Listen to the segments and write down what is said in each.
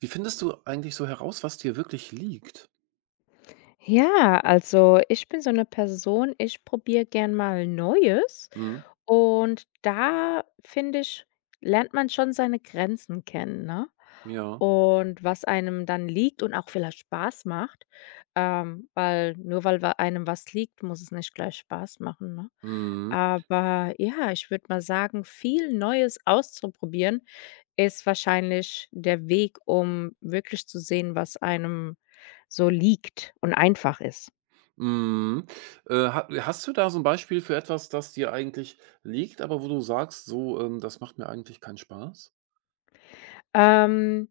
Wie findest du eigentlich so heraus, was dir wirklich liegt? Ja, also ich bin so eine Person, ich probiere gern mal Neues Mhm, und da, finde ich, lernt man schon seine Grenzen kennen, ne? ja. Und was einem dann liegt und auch vielleicht Spaß macht, weil nur weil wa einem was liegt, muss es nicht gleich Spaß machen, ne? Mhm, Aber ja, ich würde mal sagen, viel Neues auszuprobieren ist wahrscheinlich der Weg, um wirklich zu sehen, was einem so liegt und einfach ist. mhm. Ha hast du da so ein Beispiel für etwas, das dir eigentlich liegt, aber wo du sagst: „So, das macht mir eigentlich keinen Spaß?" Ähm,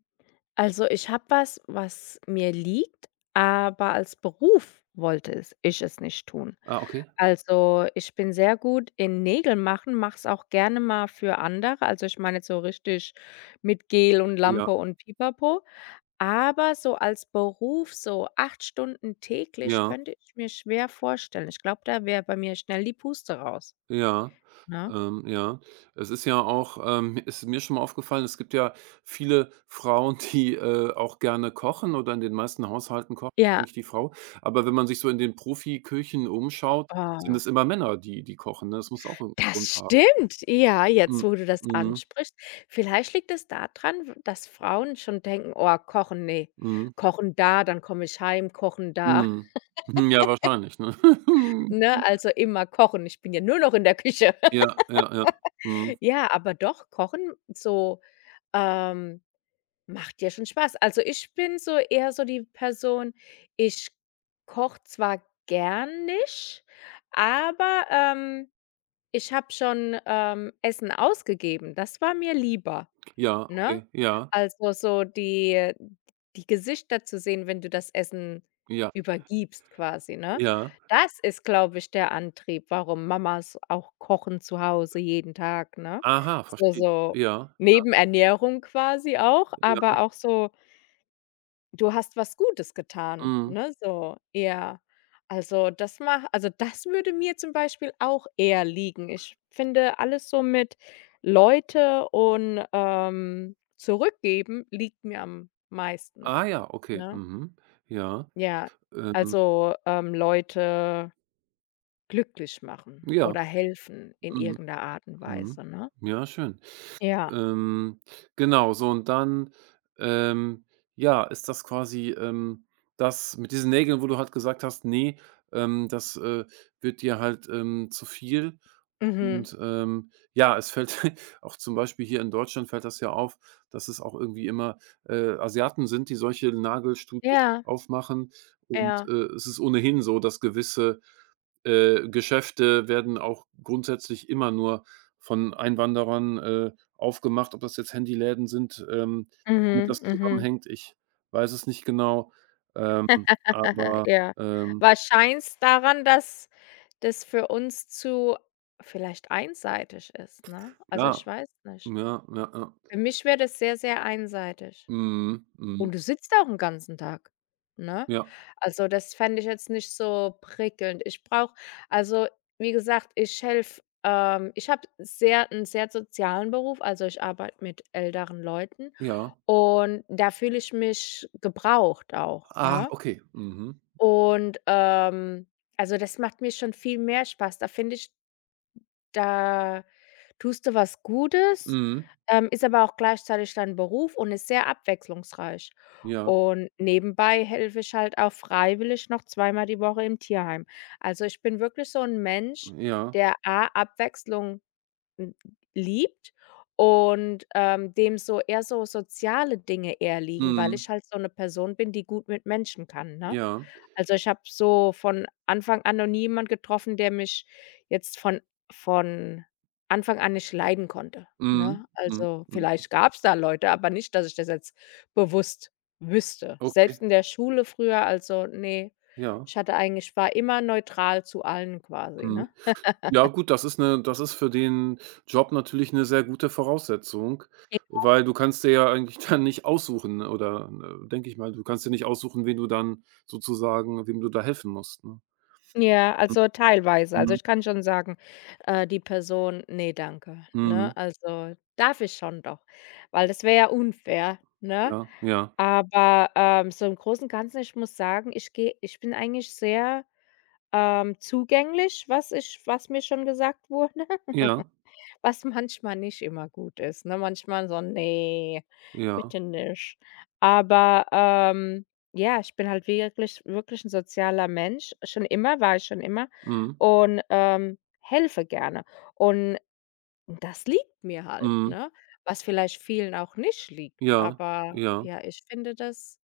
also ich habe was, was mir liegt, aber als Beruf wollte es ich es nicht tun. Ah, okay. Also, ich bin sehr gut in Nägel machen, mache es auch gerne mal für andere. Also, ich meine jetzt so richtig mit Gel und Ja, Lampe und Pipapo. Aber so als Beruf, so 8 Stunden täglich ja. könnte ich mir schwer vorstellen. Ich glaube, da wäre bei mir schnell die Puste raus, Ja, ne? Ja. Es ist ja auch, ist mir schon mal aufgefallen, es gibt ja viele Frauen, die, auch gerne kochen, oder in den meisten Haushalten kocht Ja, eigentlich die Frau. Aber wenn man sich so in den Profiküchen umschaut, sind oh, es immer Männer, die kochen, ne? Das muss auch 'n das Grund haben. stimmt. Ja, jetzt, Mhm. wo du das Mhm. ansprichst. Vielleicht liegt es daran, w dass Frauen schon denken: „Oh, kochen, ne. Mhm. Kochen da, dann komme ich heim, kochen da.“ Mhm. Mhm, ja, wahrscheinlich, ne? Ne, also immer kochen. Ich bin ja nur noch in der Küche. Ja, ja, ja. Mhm. Ja, aber doch, kochen so, ähm macht dir schon Spaß. Also, ich bin so eher so die Person, ich koche zwar gern nicht, aber, ich habe schon, Essen ausgegeben. Das war mir lieber. Ja, Ne? okay. Ja, Also, so die Gesichter zu sehen, wenn du das Essen ja, übergibst quasi, ne? ja. Das ist, glaube ich, der Antrieb, warum Mamas auch kochen zu Hause jeden Tag, ne? Aha, So verstehe. so Ja, Nebenernährung quasi auch, ja, ja. aber auch so du hast was Gutes getan, Mhm. ne, so eher. Also, das mach also, das würde mir zum Beispiel auch eher liegen. Ich finde, alles so mit Leute und, zurückgeben liegt mir am meisten, Ah ja, okay. ne? Mhm. Ja, Ja, ähm, also, Leute glücklich machen ja, oder helfen in mhm, irgendeiner Art und mhm. Weise, ne? Ja, schön. Ja. Ähm, genau, so, und dann, ähm, ja, ist das quasi, das mit diesen Nägeln, wo du halt gesagt hast: „Nee, das, wird dir halt, zu viel." Mhm. Und, ja, es fällt auch, zum Beispiel hier in Deutschland, fällt das ja auf, dass es auch irgendwie immer, Asiaten sind, die solche Nagelstudios Ja, aufmachen. Und, ja. Es ist ohnehin so, dass gewisse, Geschäfte werden auch grundsätzlich immer nur von Einwanderern, aufgemacht. Ob das jetzt Handyläden sind, womit Mhm, das mhm. zusammenhängt, ich weiß es nicht genau. Ähm, aber, Ja, ähm, wahrscheinlich daran, dass das für uns zu vielleicht einseitig ist, ne? Also, ich ja, weiß nicht. ja, ja, ja. Für mich wäre das sehr, sehr einseitig. Mhm, mhm. Und du sitzt auch 'n ganzen Tag, ne? Ja, Also, das fände ich jetzt nicht so prickelnd. Ich brauche Also, wie gesagt, ich habe sehr einen sehr sozialen Beruf, also, ich arbeite mit älteren Leuten ja. und da fühle ich mich gebraucht auch, Ah, ne? okay. Mhm. Und, also, das macht mir schon viel mehr Spaß. Da finde ich, da tust du was Gutes, Mhm. Ist aber auch gleichzeitig dein Beruf und ist sehr abwechslungsreich. Ja, Und nebenbei helfe ich halt auch freiwillig noch 2-mal die Woche im Tierheim. Also, ich bin wirklich so ein Mensch, ja. der A, Abwechslung hm, liebt und, dem so eher so soziale Dinge eher liegen, weil Mhm. ich halt so eine Person bin, die gut mit Menschen kann, ne? Ja. Also, ich habe so von Anfang an noch nie jemand getroffen, der mich jetzt von Anfang an nicht leiden konnte, Mhm. ne? Mhm. Also, Mhm. vielleicht gab es da Leute, aber nicht, dass ich das jetzt bewusst wüsste. Okay, Selbst in der Schule früher, also, nee, ja. ich hatte eigentlich war immer neutral zu allen quasi, Mhm. ne? Ja gut, das ist für den Job natürlich eine sehr gute Voraussetzung, weil du kannst dir ja eigentlich dann nicht aussuchen, ne, oder, denke ich mal, du kannst dir nicht aussuchen, wen du dann sozusagen, wem du da helfen musst, ne? Ja, also teilweise. Also, Mhm. ich kann schon sagen, die Person: „Ne, danke“, Mhm. ne? Also, darf ich schon doch, weil das wäre ja unfair, ne? Ja, ja, Aber, so im Großen und Ganzen, ich muss sagen, ich bin eigentlich sehr, zugänglich, was mir schon gesagt wurde. ja, Was manchmal nicht immer gut ist, ne? Manchmal so: nee, ja. bitte nicht.“ Aber, ja, ich bin halt wirklich ein sozialer Mensch. Schon immer Mhm. und, helfe gerne. Und das liegt mir halt, Mhm. ne? Was vielleicht vielen auch nicht liegt, Ja, aber ja. ja, ich finde das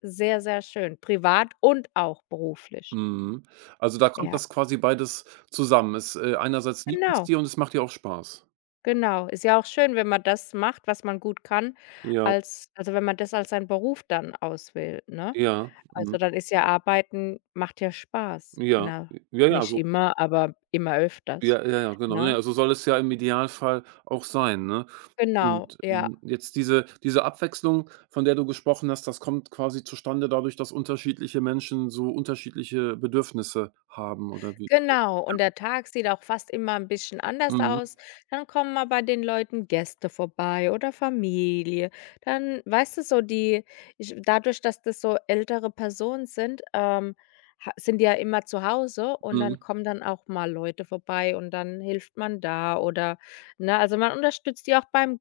sehr, sehr schön, privat und auch beruflich. Mhm. Also, da kommt Ja, das quasi beides zusammen. Einerseits liegt es genau. dir, und es macht dir auch Spaß. Genau, ist ja auch schön, wenn man das macht, was man gut kann, Ja, also, wenn man das als seinen Beruf dann auswählt, ne? ja, mhm. Also, dann ist ja Arbeiten macht ja Spaß in Ja, 'ner ja, ja, nicht so. immer, aber immer öfters, Ja, ja, ja, genau. Ne, ne? also soll es ja im Idealfall auch sein, ne? Genau, Und, ja. Jetzt diese, Abwechslung, von der du gesprochen hast, das kommt quasi zustande dadurch, dass unterschiedliche Menschen so unterschiedliche Bedürfnisse haben, oder wie? Genau, und Ja. der Tag sieht auch fast immer ein bisschen anders Mhm. aus. Dann kommen mal bei den Leuten Gäste vorbei oder Familie. Dann weißt du, so die ich dadurch, dass das so ältere Personen sind, ha sind die ja immer zu Hause und Mhm. dann kommen dann auch mal Leute vorbei und dann hilft man da oder ne, also, man unterstützt die auch beim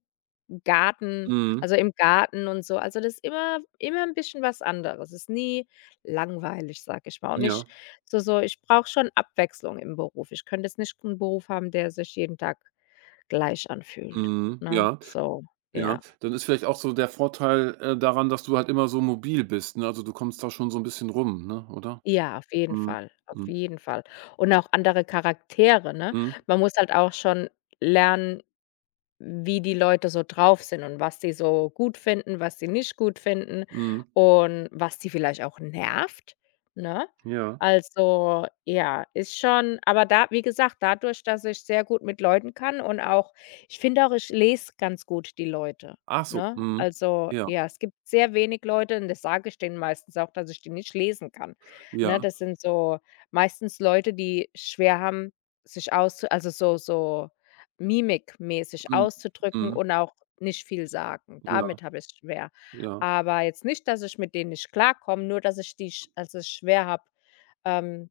Garten Mhm. also, im Garten und so. Also, das ist immer ein bisschen was anderes. Es ist nie langweilig, sag ich mal. Und ich Ja. so so ich brauche schon Abwechslung im Beruf. Ich könnte jetzt nicht einen Beruf haben, der sich jeden Tag gleich anfühlt, Mhm. ne? Ja, So, ja. ja. Dann ist vielleicht auch so der Vorteil, daran, dass du halt immer so mobil bist, ne? Also, du kommst da schon so ein bisschen rum, ne, oder? Ja, auf jeden Mhm. Fall, auf Mhm. jeden Fall. Und auch andere Charaktere, ne? Mhm. Man muss halt auch schon lernen, wie die Leute so drauf sind und was sie so gut finden, was sie nicht gut finden Mhm. und was sie vielleicht auch nervt, ne? Ja. Also, ja, ist schon aber da, wie gesagt, dadurch, dass ich sehr gut mit Leuten kann und auch ich finde auch, ich lese ganz gut die Leute, Ach so. ne? Mhm. Also, Ja, ja, es gibt sehr wenig Leute und das sage ich denen meistens auch, dass ich die nicht lesen kann, ja. ne? Das sind so meistens Leute, die schwer haben, sich auszu also, so so mimikmäßig Mhm, auszudrücken mhm, und auch nicht viel sagen. Damit ja, habe ich schwer. ja, Aber jetzt nicht, dass ich mit denen nicht klarkomme, nur dass ich die sch also, es schwer habe, ähm,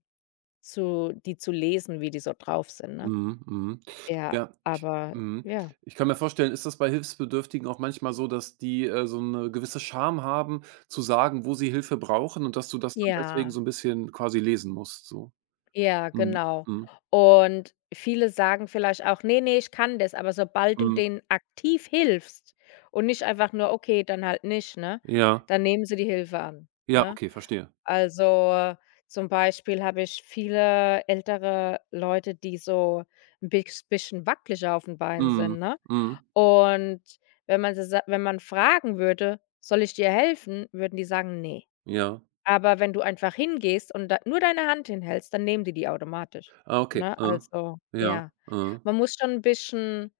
zu lesen, wie die so drauf sind, ne? mhm, mhm. Ja, Ja, ich aber mhm. ja. Ich kann mir vorstellen, ist das bei Hilfsbedürftigen auch manchmal so, dass die, so eine gewisse Scham haben, zu sagen, wo sie Hilfe brauchen, und dass du das dann deswegen Ja, so ein bisschen quasi lesen musst, so? ja, Mhm, genau. mhm, Und viele sagen vielleicht auch: nee, nee, ich kann das“, aber sobald du mhm. denen aktiv hilfst und nicht einfach nur: „Okay, dann halt nicht“, ne, Ja, dann nehmen sie die Hilfe an, ja, ne? okay, verstehe. Also, zum Beispiel habe ich viele ältere Leute, die so ein bisschen wackeliger auf den Beinen Mhm, sind, ne? mhm, Und wenn man sie sa wenn man fragen würde: „Soll ich dir helfen?“, würden die sagen: nee. ja. Aber wenn du einfach hingehst und da nur deine Hand hinhältst, dann nehmen die die automatisch, Ah, okay, ne? mhm, Also, ja, ja. mhm. Man muss schon ein bisschen,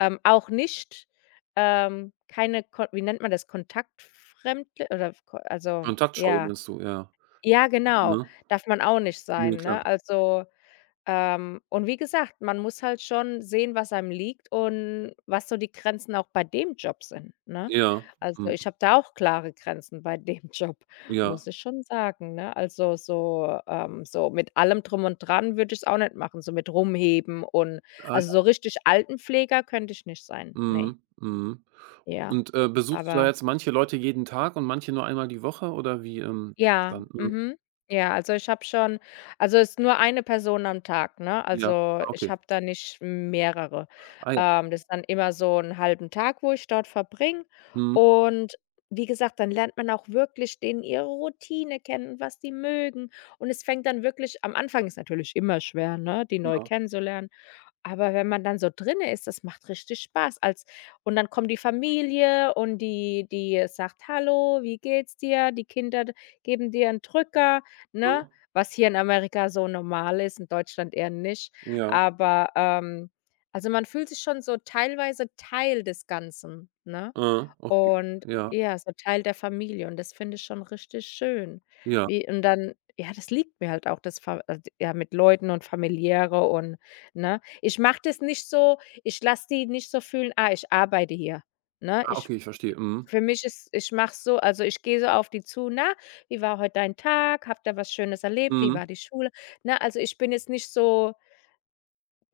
auch nicht, keine Kon wie nennt man das, Kontaktfremdli oder ko also, Kontaktscheu ja. meinst du, ja. Ja, genau. Mhm. Darf man auch nicht Ne, sein, klar. ne? Also, ähm, und wie gesagt, man muss halt schon sehen, was einem liegt und was so die Grenzen auch bei dem Job sind, ne? Ja, Also, mhm, ich habe da auch klare Grenzen bei dem Job, ja. muss ich schon sagen, ne? Also, so so mit allem Drum und Dran würde ich es auch nicht machen, so mit Rumheben und Ah also, ja. so richtig Altenpfleger könnte ich nicht sein, ne. Mhm, mhm. Ja, Und, besuchst du da aber. jetzt manche Leute jeden Tag und manche nur einmal die Woche, oder wie, Ja, dann? Mhm. mhm. Ja, also ich habe schon, also ist nur eine Person am Tag, ne? Ja. Also Ah, ich okay. habe da nicht mehrere. Ah ja. Das ist dann immer so einen halben Tag, wo ich dort verbringe Mhm. und wie gesagt, dann lernt man auch wirklich denen ihre Routine kennen, was die mögen und es fängt dann wirklich am Anfang ist natürlich immer schwer, ne, die neu Ja. kennenzulernen. Aber wenn man dann so drinne ist, das macht richtig Spaß als und dann kommt die Familie und die sagt: „Hallo, wie geht's dir?“ Die Kinder d geben dir einen Drücker, ne? Mhm. Was hier in Amerika so normal ist, in Deutschland eher nicht. Ja. Aber, also, man fühlt sich schon so teilweise Teil des Ganzen, ne? Mhm. Okay. Und Ja. ja, so Teil der Familie und das finde ich schon richtig schön. Ja. Wie und dann ja, das liegt mir halt auch, das Fa d ja, mit Leuten und Familiäre und ne? Ich mache das nicht so, ich lasse die nicht so fühlen: „Ah, ich arbeite hier“, ne? Ah, Ich okay, ich verstehe. Mhm. für mich ist ich mache so also, ich gehe so auf die zu: „Na, wie war heute dein Tag? Habt ihr was Schönes erlebt? Wie Mhm. war die Schule?“ Ne, also, ich bin jetzt nicht so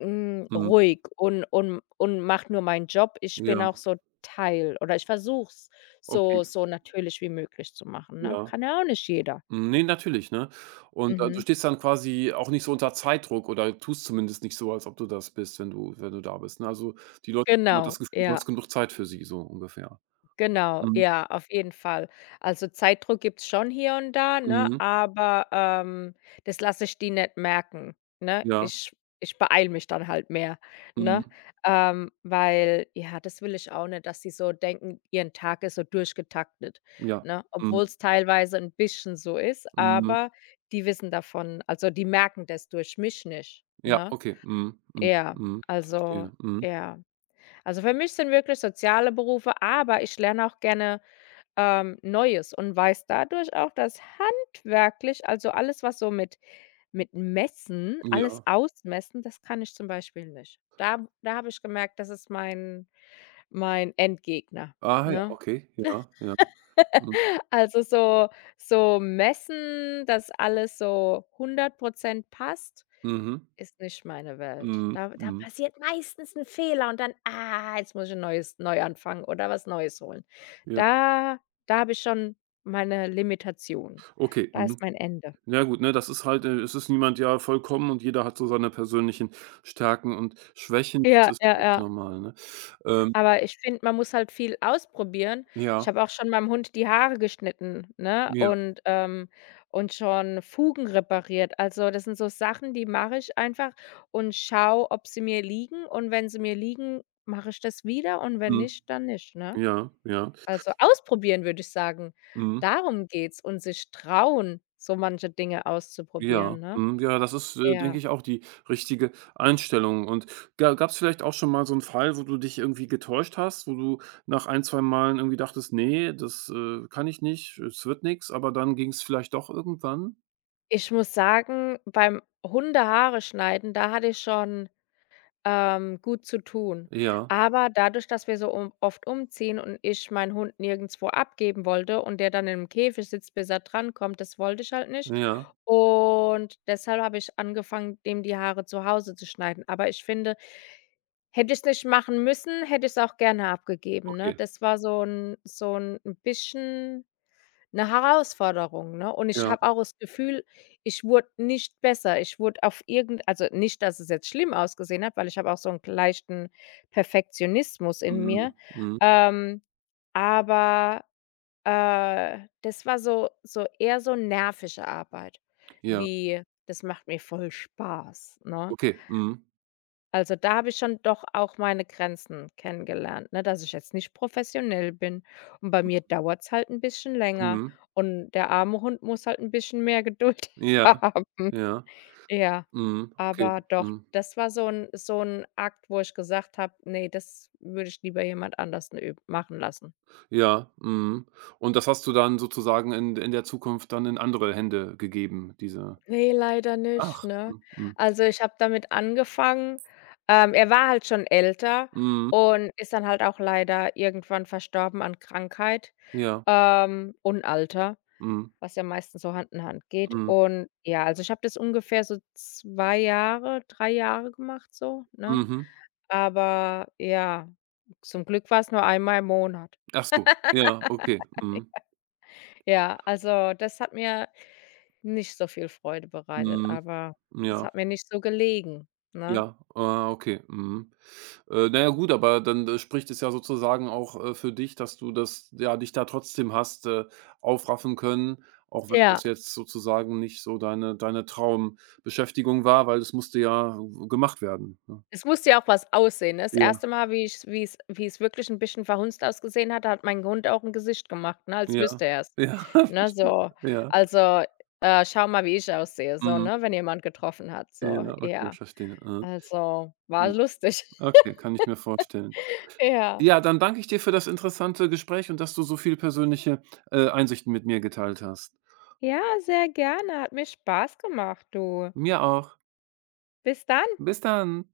Mhm. ruhig und mache nur meinen Job. Ich Ja. bin auch so Teil oder ich versuche es Okay. so so natürlich wie möglich zu machen, ne? Ja. Kann ja auch nicht jeder. Hm, ne, natürlich, ne? Und, du Mhm. stehst dann quasi auch nicht so unter Zeitdruck, oder tust zumindest nicht so, als ob du das bist, wenn du, wenn du da bist, ne? Also, die Leute haben immer Genau, das Gefühl, du ja. hast genug Zeit für sie, so ungefähr. Genau, Mhm. ja, auf jeden Fall. Also, Zeitdruck gibt's schon hier und da, ne, Mhm. aber, das lasse ich die nicht merken, ne? Ja. Ich beeile mich dann halt mehr, ne? Mhm. Weil ja, das will ich auch nicht, dass sie so denken, ihren Tag ist so durchgetaktet, Ja. ne? Mhm. Obwohl's teilweise ein bisschen so ist, Mhm. aber die wissen davon also, die merken das durch mich nicht, Ja, ne? okay. Mhm. Mhm. Ja, Mhm. also Verstehe. Mhm. ja. Also, für mich sind wirklich soziale Berufe, aber ich lerne auch gerne Neues und weiß dadurch auch, dass handwerklich, also alles, was so mit Messen, alles Ja. ausmessen, das kann ich zum Beispiel nicht. Da habe ich gemerkt, das ist mein Endgegner, Ah ja, ne? okay. Ja, ja. Mhm. Also so so messen, dass alles so 100% passt, Mhm. ist nicht meine Welt. Mhm. Da Mhm. passiert meistens ein Fehler und dann: „Ah, jetzt muss ich ein neues neu anfangen oder was Neues holen.“ Ja. Da Da habe ich schon meine Limitation. Okay. Da Mhm. ist mein Ende. Ja gut, ne, das ist halt, es ist niemand ja vollkommen, und jeder hat so seine persönlichen Stärken und Schwächen. Das Ja, ist ja, völlig ja. normal, ne? Ähm, Aber ich finde, man muss halt viel ausprobieren. Ich ja, habe auch schon meinem Hund die Haare geschnitten, ne, ja, und schon Fugen repariert. Also, das sind so Sachen, die mache ich einfach und schaue, ob sie mir liegen und wenn sie mir liegen, mache ich das wieder und wenn mhm, nicht, dann nicht, ne? ja, ja. Also, ausprobieren, würde ich sagen. Mhm. Darum geht's und sich trauen, so manche Dinge Ja, auszuprobieren, ne? mhm, ja, das ist, denke Ja. ich, auch die richtige Einstellung. Und ga gab's vielleicht auch schon mal so 'n Fall, wo du dich irgendwie getäuscht hast, wo du nach ein, 2 Malen irgendwie dachtest: „Ne, das, kann ich nicht, es wird nix", aber dann ging's vielleicht doch irgendwann? Ich muss sagen, beim Hundehaare schneiden, da hatte ich schon, gut zu tun. Ja, Aber dadurch, dass wir so um oft umziehen und ich meinen Hund nirgendwo abgeben wollte und der dann im Käfig sitzt, bis er drankommt, das wollte ich halt nicht. ja, Und deshalb habe ich angefangen, dem die Haare zu Hause zu schneiden. Aber ich finde, hätte ich's nicht machen müssen, hätte ich's auch gerne abgegeben, ne? okay, Das war so ein bisschen 'ne Herausforderung, ne? Und ich ja, habe auch das Gefühl, ich wurde nicht besser. Ich wurde auf irgend also, nicht, dass es jetzt schlimm ausgesehen hat, weil ich habe auch so 'n k leichten Perfektionismus in mhm, mir. mhm, Ähm, aber, das war so so eher so nervische Arbeit, ja, wie: „Das macht mir voll Spaß“, ne? okay, mhm, Also, da habe ich schon doch auch meine Grenzen kennengelernt, ne, dass ich jetzt nicht professionell bin. Und bei mir dauert's halt ein bisschen länger mhm, und der arme Hund muss halt ein bisschen mehr Geduld ja, haben. ja, Ja, mhm, okay, aber doch, mhm, das war so ein Akt, wo ich gesagt habe: nee, das würde ich lieber jemand anders üb machen lassen.“ ja, mhm. Und das hast du dann sozusagen in der Zukunft dann in andere Hände gegeben, diese. Ne, leider nicht, Ach, ne? mhm, mhm. Also, ich habe damit angefangen, er war halt schon älter Mhm. und ist dann halt auch leider irgendwann verstorben an Krankheit, Ja. Und Alter, Mhm. was ja meistens so Hand in Hand geht. Mhm. Und ja, also, ich habe das ungefähr so 2 Jahre, 3 Jahre gemacht so, ne? Mhm. Aber ja, zum Glück war's nur einmal im Monat. Ach so. Ja, okay. Mhm. Ja, also, das hat mir nicht so viel Freude bereitet, Mhm. aber es Ja. hat mir nicht so gelegen, ne? Ja. Ah, okay. Mhm. Na ja, gut, aber dann, spricht es ja sozusagen auch, für dich, dass du das, ja, dich da trotzdem hast, aufraffen können, auch wenn das Ja. jetzt sozusagen nicht so deine Traumbeschäftigung war, weil das musste ja w gemacht werden, ne? Es musste ja auch was aussehen, ne? Das Ja, erste Mal, wie es wirklich 'n bisschen verhunzt ausgesehen hat, da hat mein Hund auch 'n Gesicht gemacht, ne, ja, als wüsste er's, ja, ne, verstehe. so. Ja, Also, „Schau mal, wie ich aussehe“, so, mhm. ne, wenn jemand getroffen hat, so, Ja, okay, ja. verstehe. Mhm. Also, Ja, war lustig, okay, kann ich mir vorstellen. ja. Ja, dann danke ich dir für das interessante Gespräch, und dass du so viel persönliche, Einsichten mit mir geteilt hast. Ja, sehr gerne, hat mir Spaß gemacht, du. Mir auch. Bis dann. Bis dann.